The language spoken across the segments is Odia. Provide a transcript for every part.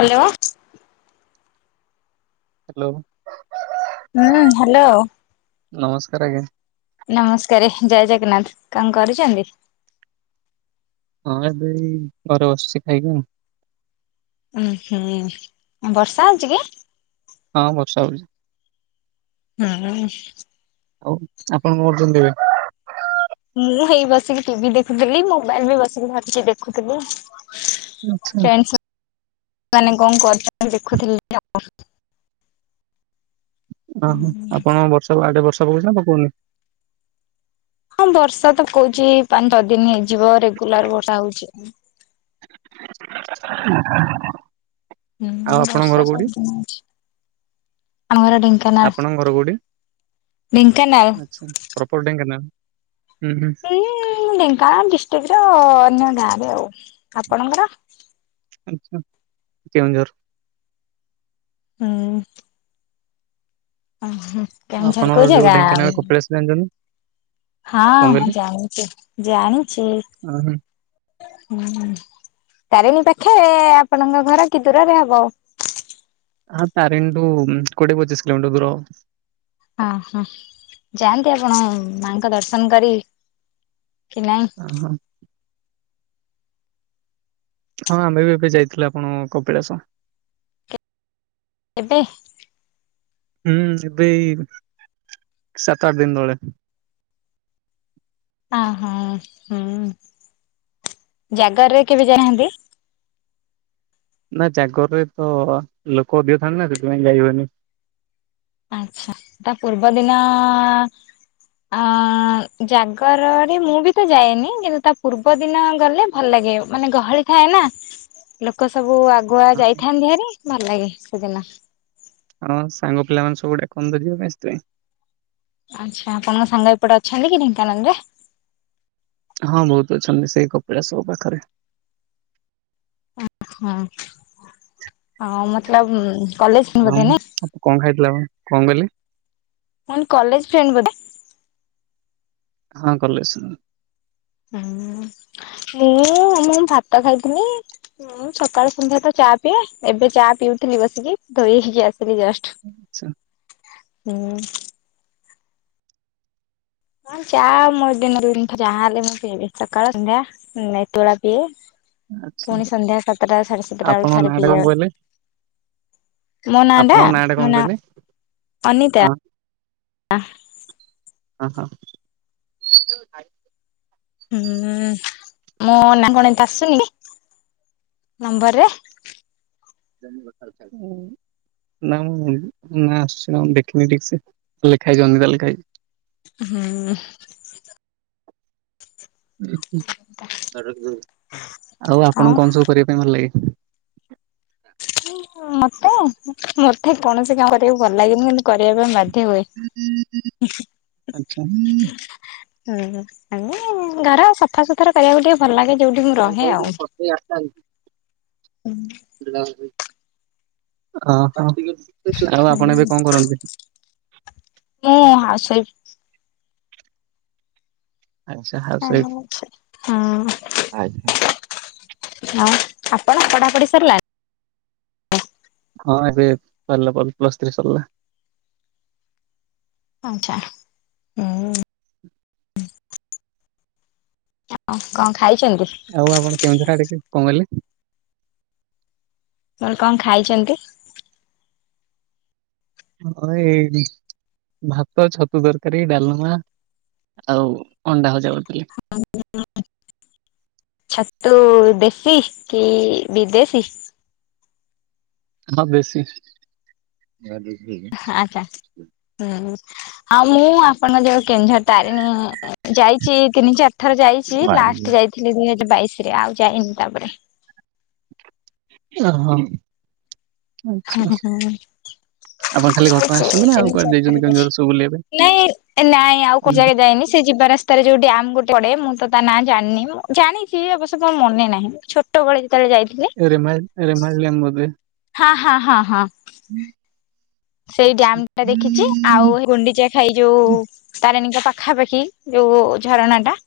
ହ୍ୟାଲୋ। ହ୍ୟାଲୋ। ହୁଁ ହ୍ୟାଲୋ। ନମସ୍କାର ଆଜ୍ଞା। ନମସ୍କାର ଜୟ ଜଗନ୍ନାଥ କ କରୁଛନ୍ତି? ହଁ ଏବେ ଏଇ ଘରେ ବସଛି ଖାଇକି ଆଉ। ଉଁ ହୁଁ ବର୍ଷା ହଉଛି କି? ହଁ ବର୍ଷା ହଉଛି। ହୁଁ। ଅଉ ଆପଣ କଣ କରୁଛନ୍ତି ଏବେ? ମୁଁ ହେଇ ବସିକି ଟିଭି ଦେଖୁଥିଲି ମୋବାଇଲ ବି ବସିକି ଧରିକି ଦେଖୁଥିଲି। ଆଚ୍ଛା କଣ କରି ଦେଖୁଥିଲେ ଆ [unintelligible] ଓହୋ ଆପଣ ବର୍ଷ ଆଡେ ବର୍ଷ ପକଉଛି ନା ପକଉନି? ହଁ ବର୍ଷା ପକଉଛି ପାଞ୍ଚ ଛ ଦିନ ହେଇଯିବ ରେଗୁଲାର ବର୍ଷା ହଉଛି। ହ [unintelligible] ହୁଁ ବର୍ଷା ସବୁଦିନ ହଉଛି ଆମ ଘର ଢେଙ୍କା ଆପଣଙ୍କ ଘର କେଉଠି? ଢେଙ୍କାନାଳ। ଆଚ୍ଛା ପ୍ରପର ଢେଙ୍କାନାଳ ହୁଁ ହୁଁ? ଏ ଢେଙ୍କାନାଳ ଡିଷ୍ଟ୍ରିକ୍ ର ଅନ୍ୟ ଗାଁରେ ଆଉ ଆପଣଙ୍କର? ଆଛା କେଉଁଝର। ହୁଁ। ଓ ହୋ କେଉଁଝର କୋଉ ଜାଗା? ନନ [unintelligible] ହଁ ଜାଣିଛି ଜାଣିଛି ଓହୋ ହୁଁ ତାରିଣୀ ପାଖେ ଆପଣଙ୍କ ଘର କି ଦୂରରେ ହବ? ହଁ ତାରିଣୀ ଠୁ କୋଡିଏ ପଚିଶି କିଲୋ ମିଟର ଦୂର ହବ। ହଁ ହଁ ଯାଆନ୍ତି ଆପଣ ମାଙ୍କ ଦର୍ଶନ କରି କି ନାଇ? ଓହଁ। ହଁ ଆମ୍ଭେ ବି ଏବେ ଯାଇଥିଲୁ ଆପଣ ଙ୍କ କପିଳାସ। କେବେ? ହୁଁ ଏବେ ଏଇ ସାତ ଆଠ ଦିନ ତଳେ। ଅହୋ ହୁଁ ଜାଗରରେ କେବେ ଯାଇନାହାନ୍ତି? ନା ଜାଗରରେ ତ ଲୋକ ଅଧିକ ଥାନ୍ତି ନା ସେଥିପାଇଁ ଯାଇ ହୁଏନି। ଆଚ୍ଛା ତା ପୂର୍ବ ଦିନ ଆ ଜାଗରରେ ମୁଁ ବି ତ ଯାଏନି କିନ୍ତୁ ତା ପୂର୍ବ ଦିନ ଗଲେ ଭଲ ଲାଗେ ମାନେ ଗହଳି ଥାଏ ନା ଲୋକ ସବୁ ଆଗ ଗୁଆ ଅହ। ଯାଇଥାନ୍ତି ଭଲ ଲାଗେ ସେଦିନ। ହଁ ସାଙ୍ଗ ପିଲା ମାନେ ସବୁ ଡାକନ୍ତି ଯିବା ପାଇଁ ସେଥିପାଇଁ। ଆଚ୍ଛା ଆପଣଙ୍କ ସାଙ୍ଗ ଏପଟେ ଅଛନ୍ତି କି ଢେଙ୍କାନାଳ ରେ? ହଁ ବହୁତ ଅଛନ୍ତି ସେଇ କପିଳାସ ଙ୍କ ପାଖରେ। ହୁଁ ହ ମତଲବ କଲେଜ ହଁ ବୋଧେ ମୁଁ, ନା କଣ ଖାଇଥିଲେ ଆପଣ? କଣ କହିଲେ? ହୁଁ କଲେଜ ଫ୍ରେଣ୍ଡ ବୋଧେ? ହଁ କଲେଜଶୂନ୍ ହୁଁ ମୁଁ ମୁଁ ଭାତ ଖାଇଥିଲି। ମୁଁ ସକାଳ ସନ୍ଧ୍ୟା ତ ଚା ପିଏ, ଏବେ ଚା ପିଉଥିଲି ବସିକି ଧୋଇ ହେଇକି ଆସିଲି ଜଷ୍ଟ। ଆଚ୍ଛା। ହୁଁ। ହଁ ଚା ମୋ ଦିନକୁ ଦି ଥର ଚା ହେଲେ ମୁଁ ପିଇବି ସକାଳ ସଂଧ୍ୟା। ନାଇଁ ତୋଳା ପିଏ। ଆଚ୍ଛା ପୁଣି ସନ୍ଧ୍ୟା ସାତଟା ସାଢେ ସାତଟା ବେଳେ ଆପଣଙ୍କ ଥରେ ନାଁ ଟା କଣ ପିଏ। କହିଲେ? ମୋ ନାଁଆଟା, ଆପଣଙ୍କ ଟା କଣ ମୋ ନାଁ, କହିଲେ? ଅନିତା। ହଁ ହଁ, ହଁ। ହୁଁ ମୋ ନା କଣ [unintelligible] ଆସୁନି ନମ୍ବରରେ? [unintelligible] ନା ମୁଁ ନାଁ ଆସୁଛି ନା କଣ ଦେଖିନି ଠିକ୍ ସେ, ଲେଖା ହେଇଚି ଅନିତା ଲେଖା ହେଇଚି। ହୁଁ। ଆଉ ଆଉ ଆପଣଙ୍କୁ କଣ ସବୁ କରିବା ପାଇଁ ଭଲ ଲାଗେ? [unintelligible] ମତେ, ମତେ କୌଣସି କାମ କରିବାକୁ ଭଲ ଲାଗେନି କିନ୍ତୁ କରିବା ପାଇଁ ବା ଧ୍ୟ ହୁଏ। ଆଚ୍ଛା [unintelligible] ହୁଁ ଏମି ଘର ସଫା ସୁତୁରା କରିବାକୁ ଟିକେ ଭଲ ଲାଗେ। ଯୋଉଠି ମୁଁ ରହେ ଆଉ। [unintelligible] ଓହଁ, ଆଉ ଆପଣ ଏବେ କଣ କରନ୍ତି? ମୁଁ ହାଉସୱାଇଫ୍। ଆଚ୍ଛା ହାଉସୱାଇଫ୍, ହଁ ଆଜ୍ଞା। ଆଉ ଆପଣ ପଢ଼ାପଢି ସରିଲା? ହଁ ଏବେ ସରିଲା ପଲ୍ ପ୍ଲସ୍ଥ୍ରୀ ସରିଲା। ଆଁଚ୍ଛା, ଉଁ। ଆଉ କଣ ଖାଇଚନ୍ତି? ଆଉ ଆପଣ କେଉଁଝର ଆଡେ କି, କଣ କହିଲେ? ମୁଁ କହିଲି କଣ ଖାଇଚନ୍ତି? ଆମର ଏଇଟି ଭାତ, ଛତୁ ତରକାରୀ, ଡାଲମା। ଆଉ ଅଣ୍ଡା ଭଜା କରିଥିଲେ। [unintelligible] ଛତୁ ଦେଶୀ କି ବିଦେଶୀ? ହଁ ଦେଶୀ। [unintelligible] ଆଚ୍ଛା। ହୁଁ, ଆଉ ମୁଁ ଆପଣଙ୍କ ଯୋଉ କେଉଁଝର ତାରିଣୀ ଯାଇଚି ତିନି ଚାରି ଥରେ ଯାଇଚି, ଲାଷ୍ଟ ଯାଇଥିଲି ଦିଇ ହଜାର ବାଇଶିରେ ଆଉ ଯାଇନି ତାପରେ। ଓହୋ। ହୁଁ ଆଚ୍ଛା ହୁଁ। ଆପଣ ଖାଲି ଘଟଗାଁ ଆସିଛନ୍ତି ନା ଆଉ କୁଆଡେ ଯାଇଛନ୍ତି [unintelligible] କେଉଁଝର ସବୁ ବୁଲିବା ପାଇଁ? ନାଇଁ, ନାଇଁ ଆଉ କୋଉ ଯାକେ ଯାଇନି ସେ ଯିବା ରାସ୍ ସ୍ତାରେ ଯୋଉ ଡ୍ୟାମ୍ ଗୋଟେ ପଡେ ମୁଁ ତ ତା ନାଁ ଜାଣିନି ମୁଁ ଜାଣିଚି ଅବଶ୍ୟ ମୋ ମନେ ନାହିଁ, ମୁଁ ଛୋ ଟବେଳେ ଯେତେବେଳେ ଯାଇଥିଲି ରେମାଲ୍, ରେମାଲ୍ ଡ୍ୟାମ୍ ବୋଧେ? ହାଁ, ହଁ, ହଁ, ହଁ। [inaudible] ସେଇ ଡ୍ୟାମ୍ ଟା ଦେଖିଚି, ଆଉ ଏ ଗୁଣ୍ଡିଚା ଘାଇ ଯୋଉ ତାରିଣୀଙ୍କ ପାଖାପାଖି ଯୋଉ ଝରଣାଟା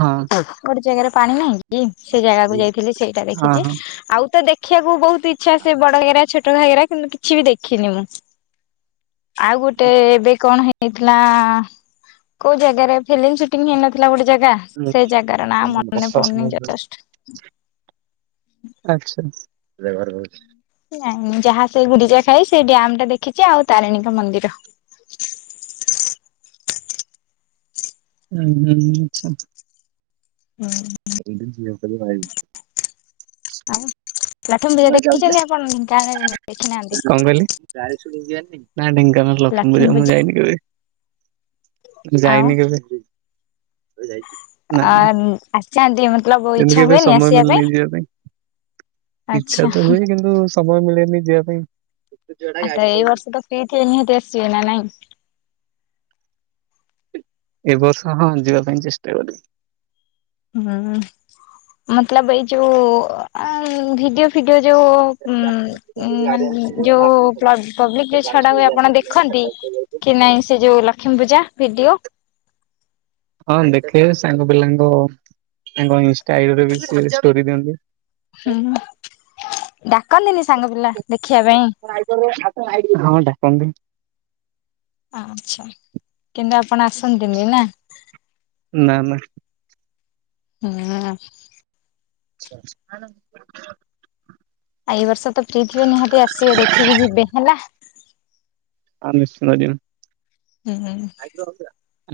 ହଁ ଗୋଟେ ଜାଗାରେ ପାଣି ନାହିଁ କି ସେ ଜାଗାକୁ ଯାଇଥିଲି ସେଇଟା ହଁ ଦେଖିଛି, ହଁ। ଆଉ ତ ଦେ ଦେଖିବାକୁ ବହୁତ ଇଚ୍ଛା ସେ ବଡ ଘାଗେରା ଛୋଟ ଘାଗେରା କିନ୍ତୁ କିଛି ବି ଦେଖିନି ମୁଁ। ଆଉ ଗୋଟେ ଏବେ କଣ ହେ ହେଇଥିଲା, କୋଉ ଜାଗାରେ ଫିଲ୍ମ ସୁଟିଂ ହେଇନଥିଲା ଗୋଟେ ଜାଗା ସେ ଜାଗାର ନା ମନେ ପଡୁନି ଜଷ୍ଟ ଆଚ୍ଛା [unintelligible] ନାଇଁ ନାଇଁ ଯାହା ସେ ଗୁଣ୍ଡିଜା ଖାଇ, ସେଇ ଡ୍ୟାମ୍ ଟା ଦେଖିଛି, ଆଉ ତାରିଣୀଙ୍କ ମନ୍ଦିର। ହୁଁ, ହୁଁ ଛା ହୁଁ। [unintelligible] ଆଉ ଲକ୍ଷ୍ମୀ ପୂଜା ଦେଖିଛନ୍ତି ଆପଣ ଡେଙ୍କାନାଲ ରେ ନା ଦେଖିନାହାନ୍ତି? କଣ କହିଲେ ନା ଢେଙ୍କାନାଳ ଲକ୍ଷ୍ମୀ ପୂଜା କୁ ମୁଁ ଯାଇନି କେବେ। ଯାଇନି କେବେ। ନା [inaudible] ଅ ନା ଆସଛନ୍ତି ମତଲବ ସେମିତି ଇଚ୍ଛା କେବେ ହୁଏନି ସମୟ ଆସିବା ମିଳୁନି ପାଇଁ? ଯିବା ଇଚ୍ଛା ଆଚ୍ଛା। ତ ହୁଏ କିନ୍ତୁ ସମୟ ମିଳେନି ଯିବା ପାଇଁ। ଆ ତ ଏଇ ବର୍ଷ ତ ଫ୍ରି ଥିବେ ନିହାତି ଆସିବେ ନା ନାଇଁ? ଏ ବର୍ଷ ହଁ, ଯିବା ପାଇଁ ଚେଷ୍ଟା କରିବି। ହୁଁ, ମତଲବ ଏଇ ଯୋଉ ଅଁ ଭିଡିଓ ଫିଡିଓ ଯୋଉ ଉ ମାନେ ଯୋଉ ପ୍ଲ ପବ୍ଲିକରେ ଯୋଉ ଛଡ଼ା ହୁଏ ଆପଣ ଦେଖନ୍ତି? କି ନାଇଁ ସେ ଯୋଉ ଲକ୍ଷ୍ମୀ ପୂଜା ଭିଡିଓ ହଁ ଦେଖେ ସାଙ୍ଗ ପିଲାଙ୍କ ତାଙ୍କ ଇନ୍ଷ୍ଟା ଆଇଡି ରେ ବି ସେ ଷ୍ଟୋରି ଦିଅନ୍ତି ହୁଁ, ଡାକନ୍ତିନି ସାଙ୍ଗ ପିଲା ଦେଖିବା ପାଇଁ? [unintelligible] ହଁ ଡାକନ୍ତି। ଆଚ୍ଛା। କିନ୍ତୁ ଆପଣ ଆସନ୍ତିନି ନା? ନା ନା। ହୁଁ [unintelligible] ଆନନ୍ଦ ଏଇ ବର୍ଷ ତ ଫ୍ରି ଥିବେ ନିହାତି ଆସିବେ ଦେଖିକି ଯିବେ ହେଲା। ହଁ ନିଶ୍ଚିତ ଯିବି। ହୁଁ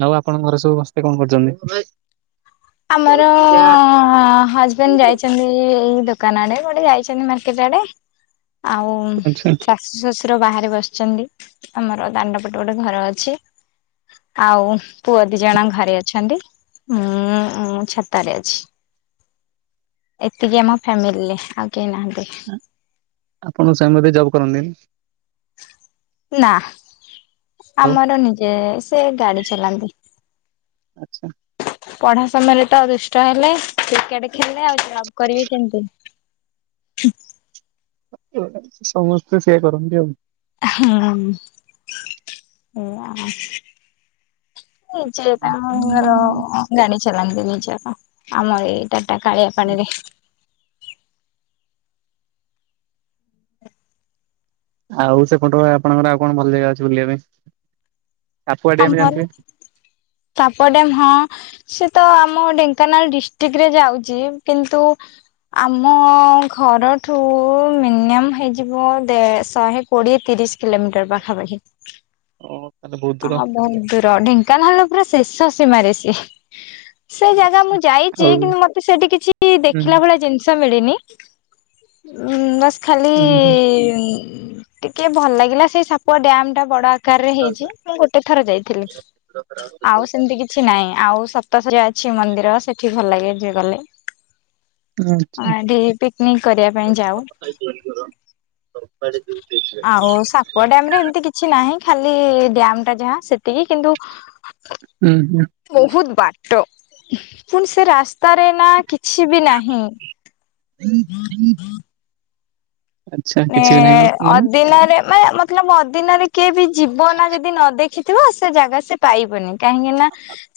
ଆଉ ଆପଣଙ୍କ ଘରେ ସବୁ ସମସ୍ତେ କଣ କରୁଛନ୍ତି? ଆମର ଅ ହଜବେଣ୍ଡ ଯାଇଛି ନ୍ତି ଏଇ ଦୋକାନ ଆଡେ କୁଆଡ଼େ ଯାଇଛନ୍ତି ମାର୍କେଟ ଆଡେ ଆଉ ଆଚ୍ଛା ଶଶୁର ବାହାରେ ବସିଛନ୍ତି। ଆମର ଦାଣ୍ଡପଟେ ଗୋଟେ ଘର ଅଛି। ଆଉ ପୁଅ ଦି ଜଣ ଘରେ ଅଛନ୍ତି। ଉଁ ମୁଁ ଛାତରେ ଅଛି। ଏତିକି ଆମ ଫ୍ୟାମିଲିରେ ଆଉ କେହି ନାହାନ୍ତି। ଆପଣଙ୍କ ସ୍ବାମୀ ବୋଧେ ଜବ୍ କରନ୍ତିନି? ନା ଆଉ ଆମର ନିଜେ ସେ ଗାଡି ଚଲାନ୍ତି। ଆଚ୍ଛା। ପଢ଼ା ସମୟରେ ତ ଦୁଷ୍ଟ ହେଲେ, କ୍ରିକେଟ୍ ଖେଳିଲେ, ଆଉ ଜବ୍ କରିବେ କେମିତି? ଅତି ଗୋଟେ, ସମସ୍ତେ ସେୟା କରନ୍ତି ଆଉ ହୁଁ, ଏଇଆ ନିଜେ ତାଙ୍କର ଗାଡ଼ି ଚଲାନ୍ତି ନିଜର, ଆମର ଏଇ ଟାଟା କାଳିଆ ପାଣିରେ। ଆଉ ସେପଟ ଆପଣଙ୍କର ଆଉ କଣ ଭଲ ଜାଗା ଅଛି ବୁଲିବା ପାଇଁ? ସାପୁଆ ଡ୍ୟାମ୍ ଆମର ଜାଣିଥିବେ? ସାପଡ୍ୟାମ, ହଁ। ସେ ତ ଆମ ଢେଙ୍କାନାଳ ଡିଷ୍ଟ୍ରିକ ରେ ଯାଉଛି, କିନ୍ତୁ ଆମ ଘରଠୁ ମିନିମମ୍ ହେଇଯିବ ଦେ ଶହେ କୋଡ଼ିଏ, ତିରିଶ କିଲୋମିଟର ପାଖାପାଖି। ଓହୋ ତାହେଲେ ବହୁତ? ଦୂର ହଁ ବନତୂରା ଢେଙ୍କାନାଳ ପୁରା ଶେଷ ସୀମାରେ ସିଏ। ସେ ଜାଗା ମୁଁ ଆଚ୍ଛା ଯାଇଚି, ଆଉ କିନ୍ତୁ ମତେ ସେଠି କିଛି ହୁଁ ଦେଖିଲା ଭଳିଆ ଜିନିଷ ସେ ମିଳିନି ଉଁ ବାସ୍ ଖାଲି। ହୁଁ ହୁଁ ଟିକେ ଭଲ୍ ଲାଗିଲା। ସେଇ ସାପ ଡ୍ୟାମ୍ ଟା ବଡ଼ ଆକାରରେ ହେଇଚି। ମୁଁ ଗୋଟେ ଥର ଯାଇଥିଲି ଆଉ ସେମ୍ ଏମତି କିଛି ନାଇଁ। ଆଉ ସପ୍ତାଶରିଆ ଯାଇଛି ମନ୍ଦିର। ସେଠି ଭଲ ଲାଗେ ଯିବା ଲାଗ୍। ଆଚ୍ଛା ଆଉ ଡିଏ ପିକ୍ ନିକ୍ କରିବା ପାଇଁ ଯାଉ। କବାଟେ ଦୁଇ ତିନଟା ଲାଗି। ବଡ଼ ଡ୍ୟାମଟା ହେମତି କିଛି ନାହିଁ। ଖାଲି ଡ୍ୟାମଟା ଯାହା ସେତିକି କିନ୍ତୁ। ଉଁ ହୁଁ। ବହୁତ ବାଟ ପୁଣି ସେ ରାସ୍ତାରେ ନା କିଛ୍? ଛିବି ନାହିଁ। ଆଚ୍ଛା ଏ କିଛି ବି ନାହିଁ ମାନେ ଅଦିନରେ ମାନେ ମତଲବ ଅଦିନରେ କିଏ ବି ଯିବ ନା ଯଦି ନ ଦେଖି? ଥିବ ସେ ଜାଗା ସେ ପାଇବନି କାହିଁକି ନା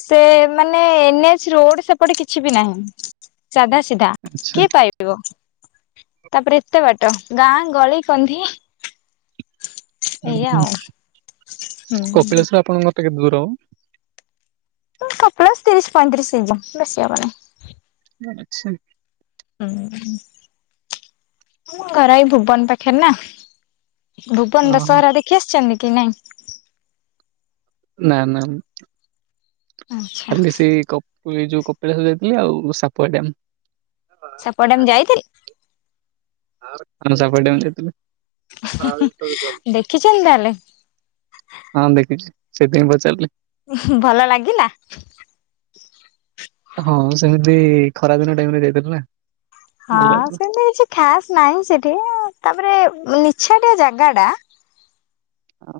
ସେ ମାନେ ଏନ୍ ଏଚ୍ ରୋଡ୍ ସେପଟେ କିଛି ବି ନାହିଁ। ସାଧାସିଧା ଆଚ୍ଛା କିଏ ପାଇବ? ତା, ପରେ ଏତେ ବାଟ! ଗାଁ ଗଳି, କନ୍ଦି। ହୁଁ ହୁଁ। ଆଉ ହୁଁ। କପିଳାଶ୍ୱର ଆପଣଙ୍କ କେତେ ଦୂର? ହଁ କପିଳାସ ତିରିଶ, ପଇଁତିରିଶ ହେଇଯିବ। ବେଶୀ ହେବ ନାହିଁ। [unintelligible] ହୁଁ ମୁଁ ଆର୍ ଆଇ ଭୁବନ ପାଖରେ ନା? ଭୁବନ ଓହୋ ଦଶହରା ଦେଖି ଆସିଛନ୍ତି କି ନାଇଁ? ନା ନା। ଆଚ୍ଛା ଖାଲି ସେଇ କପ ଯୋଉ କପିଳାସ ଯାଇଥିଲି ଆଉ ସାପୁଆ ଡ୍ୟାମ୍। ସାପୁଆ ଡ୍ୟାମ୍ ଯାଇଥିଲେ? ସାପୁଆ ଡ୍ୟାମ୍ ଯାଇଥିଲୁ? [unintelligible] ଦେଖିଚନ୍ ତା'ହେଲେ? ହଁ ଦେଖିଚି। ସେଥିପାଇଁ ପଚାରିଲି। [unintelligible] ଭଲ ଲାଗିଲା। ହଁ ସେମିତି ଖରାଦିନ ଟାଇମ୍ ରେ ଯାଇଥିଲି ନା। ହଁ ଭଲ ଲାଗୁଥିଲା। ସେମତି କିଛି ଖାସ୍ ନାହିଁ ସେଠି। ତା, ପରେ ନିଛାଟିଆ ଜାଗା ଟା। ହ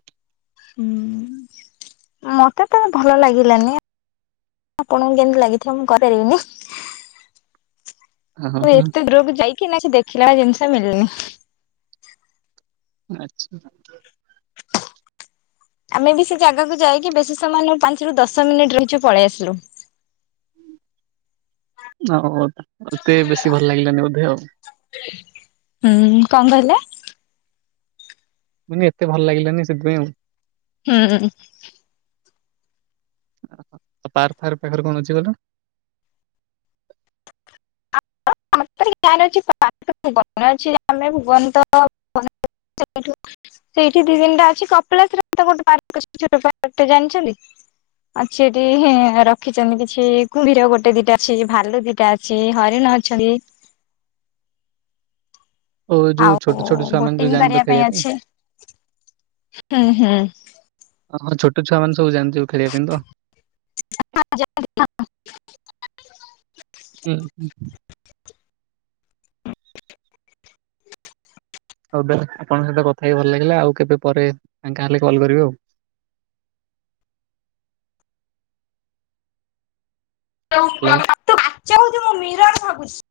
ହୁଁ ମତେ ତ ଭଲ ଲାଗିଲାନି। ଆପଣଙ୍କୁ କେମତି ଲାଗିଥିବ ମୁଁ କହିପାରିବିନି। ହଁ ହଁ ମୁଁ ହଁ, ଏତେ ଦୂରକୁ ଯାଇକି ନା ସେ ଦେଖିଲା ଜିନିଷ ମିିଳିନି। ଆଚ୍ଛା। ଆମେ ବି ସେ ଜାଗାକୁ ଯାଇକି ବେଶୀ ସମୟ ନାଇଁ ପାଞ୍ଚରୁ ଦଶ ମିନିଟ୍ ରହିଚୁ ପଳେଇ ଆସିଲୁ। ଆଉ ଦେଏ ବେଶୀ ଭଲ ଲାଗିଲାନି ବୋଧେ ଆଉ। ହୁଁ, କଣ କହିଲ? ମାନେ ଏତେ ଭଲ ଲାଗିଲାନି ସେଥିପାଇଁ ଆଉ। ହୁଁ। ପାର୍କ, ଫାର୍କ ପାଖରେ କଣ ଅଛି କହିଲ? [unintelligible] ସେଇଠି ଡିଜାଇନ୍ ଟା ଅଛି କପିଳାସରେ ଗୋଟେ ପାର୍କ ଅଛି ଛୋଟ ପାର୍କଟେ ଜାଣିଛନ୍ତି? ଅଛି ଏଠି ରଖିଛନ୍ତି କିଛି କୁମ୍ଭୀର ଗୋଟେ ଦିଟା ଅଛି ଭାଲୁ ଦିଟା ଅଛି ହରିଣ ଅଛନ୍ତି। ଓ ଯୋଉ ଆଉ ଛୋଟ ଛୋଟ ଛୁଆ ମାନେ ଯୋଉ ବୋଟିଂ ଯାଆନ୍ତି କରିବା ତ ପାଇଁ ଖେଳିବା ଅଛି ହୁଁ ହୁଁ। ଆମର ଛୋଟ ଛୁଆ ମାନେ ସବୁ ଯାଆନ୍ତି ଯୋଉ ଖେଳିବା ପାଇଁ ତ। [unintelligible] ହୁଁ। ହଉ ତାହେଲେ ଆପଣଙ୍କ ସହିତ କଥା ହେଇକି ଭଲ ଲାଗିଲା ଆଉ କେବେ ପରେ ଫାଙ୍କା ହେଲେ କଲ୍ କରିବେ ଆଉ। ତୁ ଆଉ। କାଚ ଭାବୁଚୁ ମୁଁ ମିରର ଭାବୁଛି।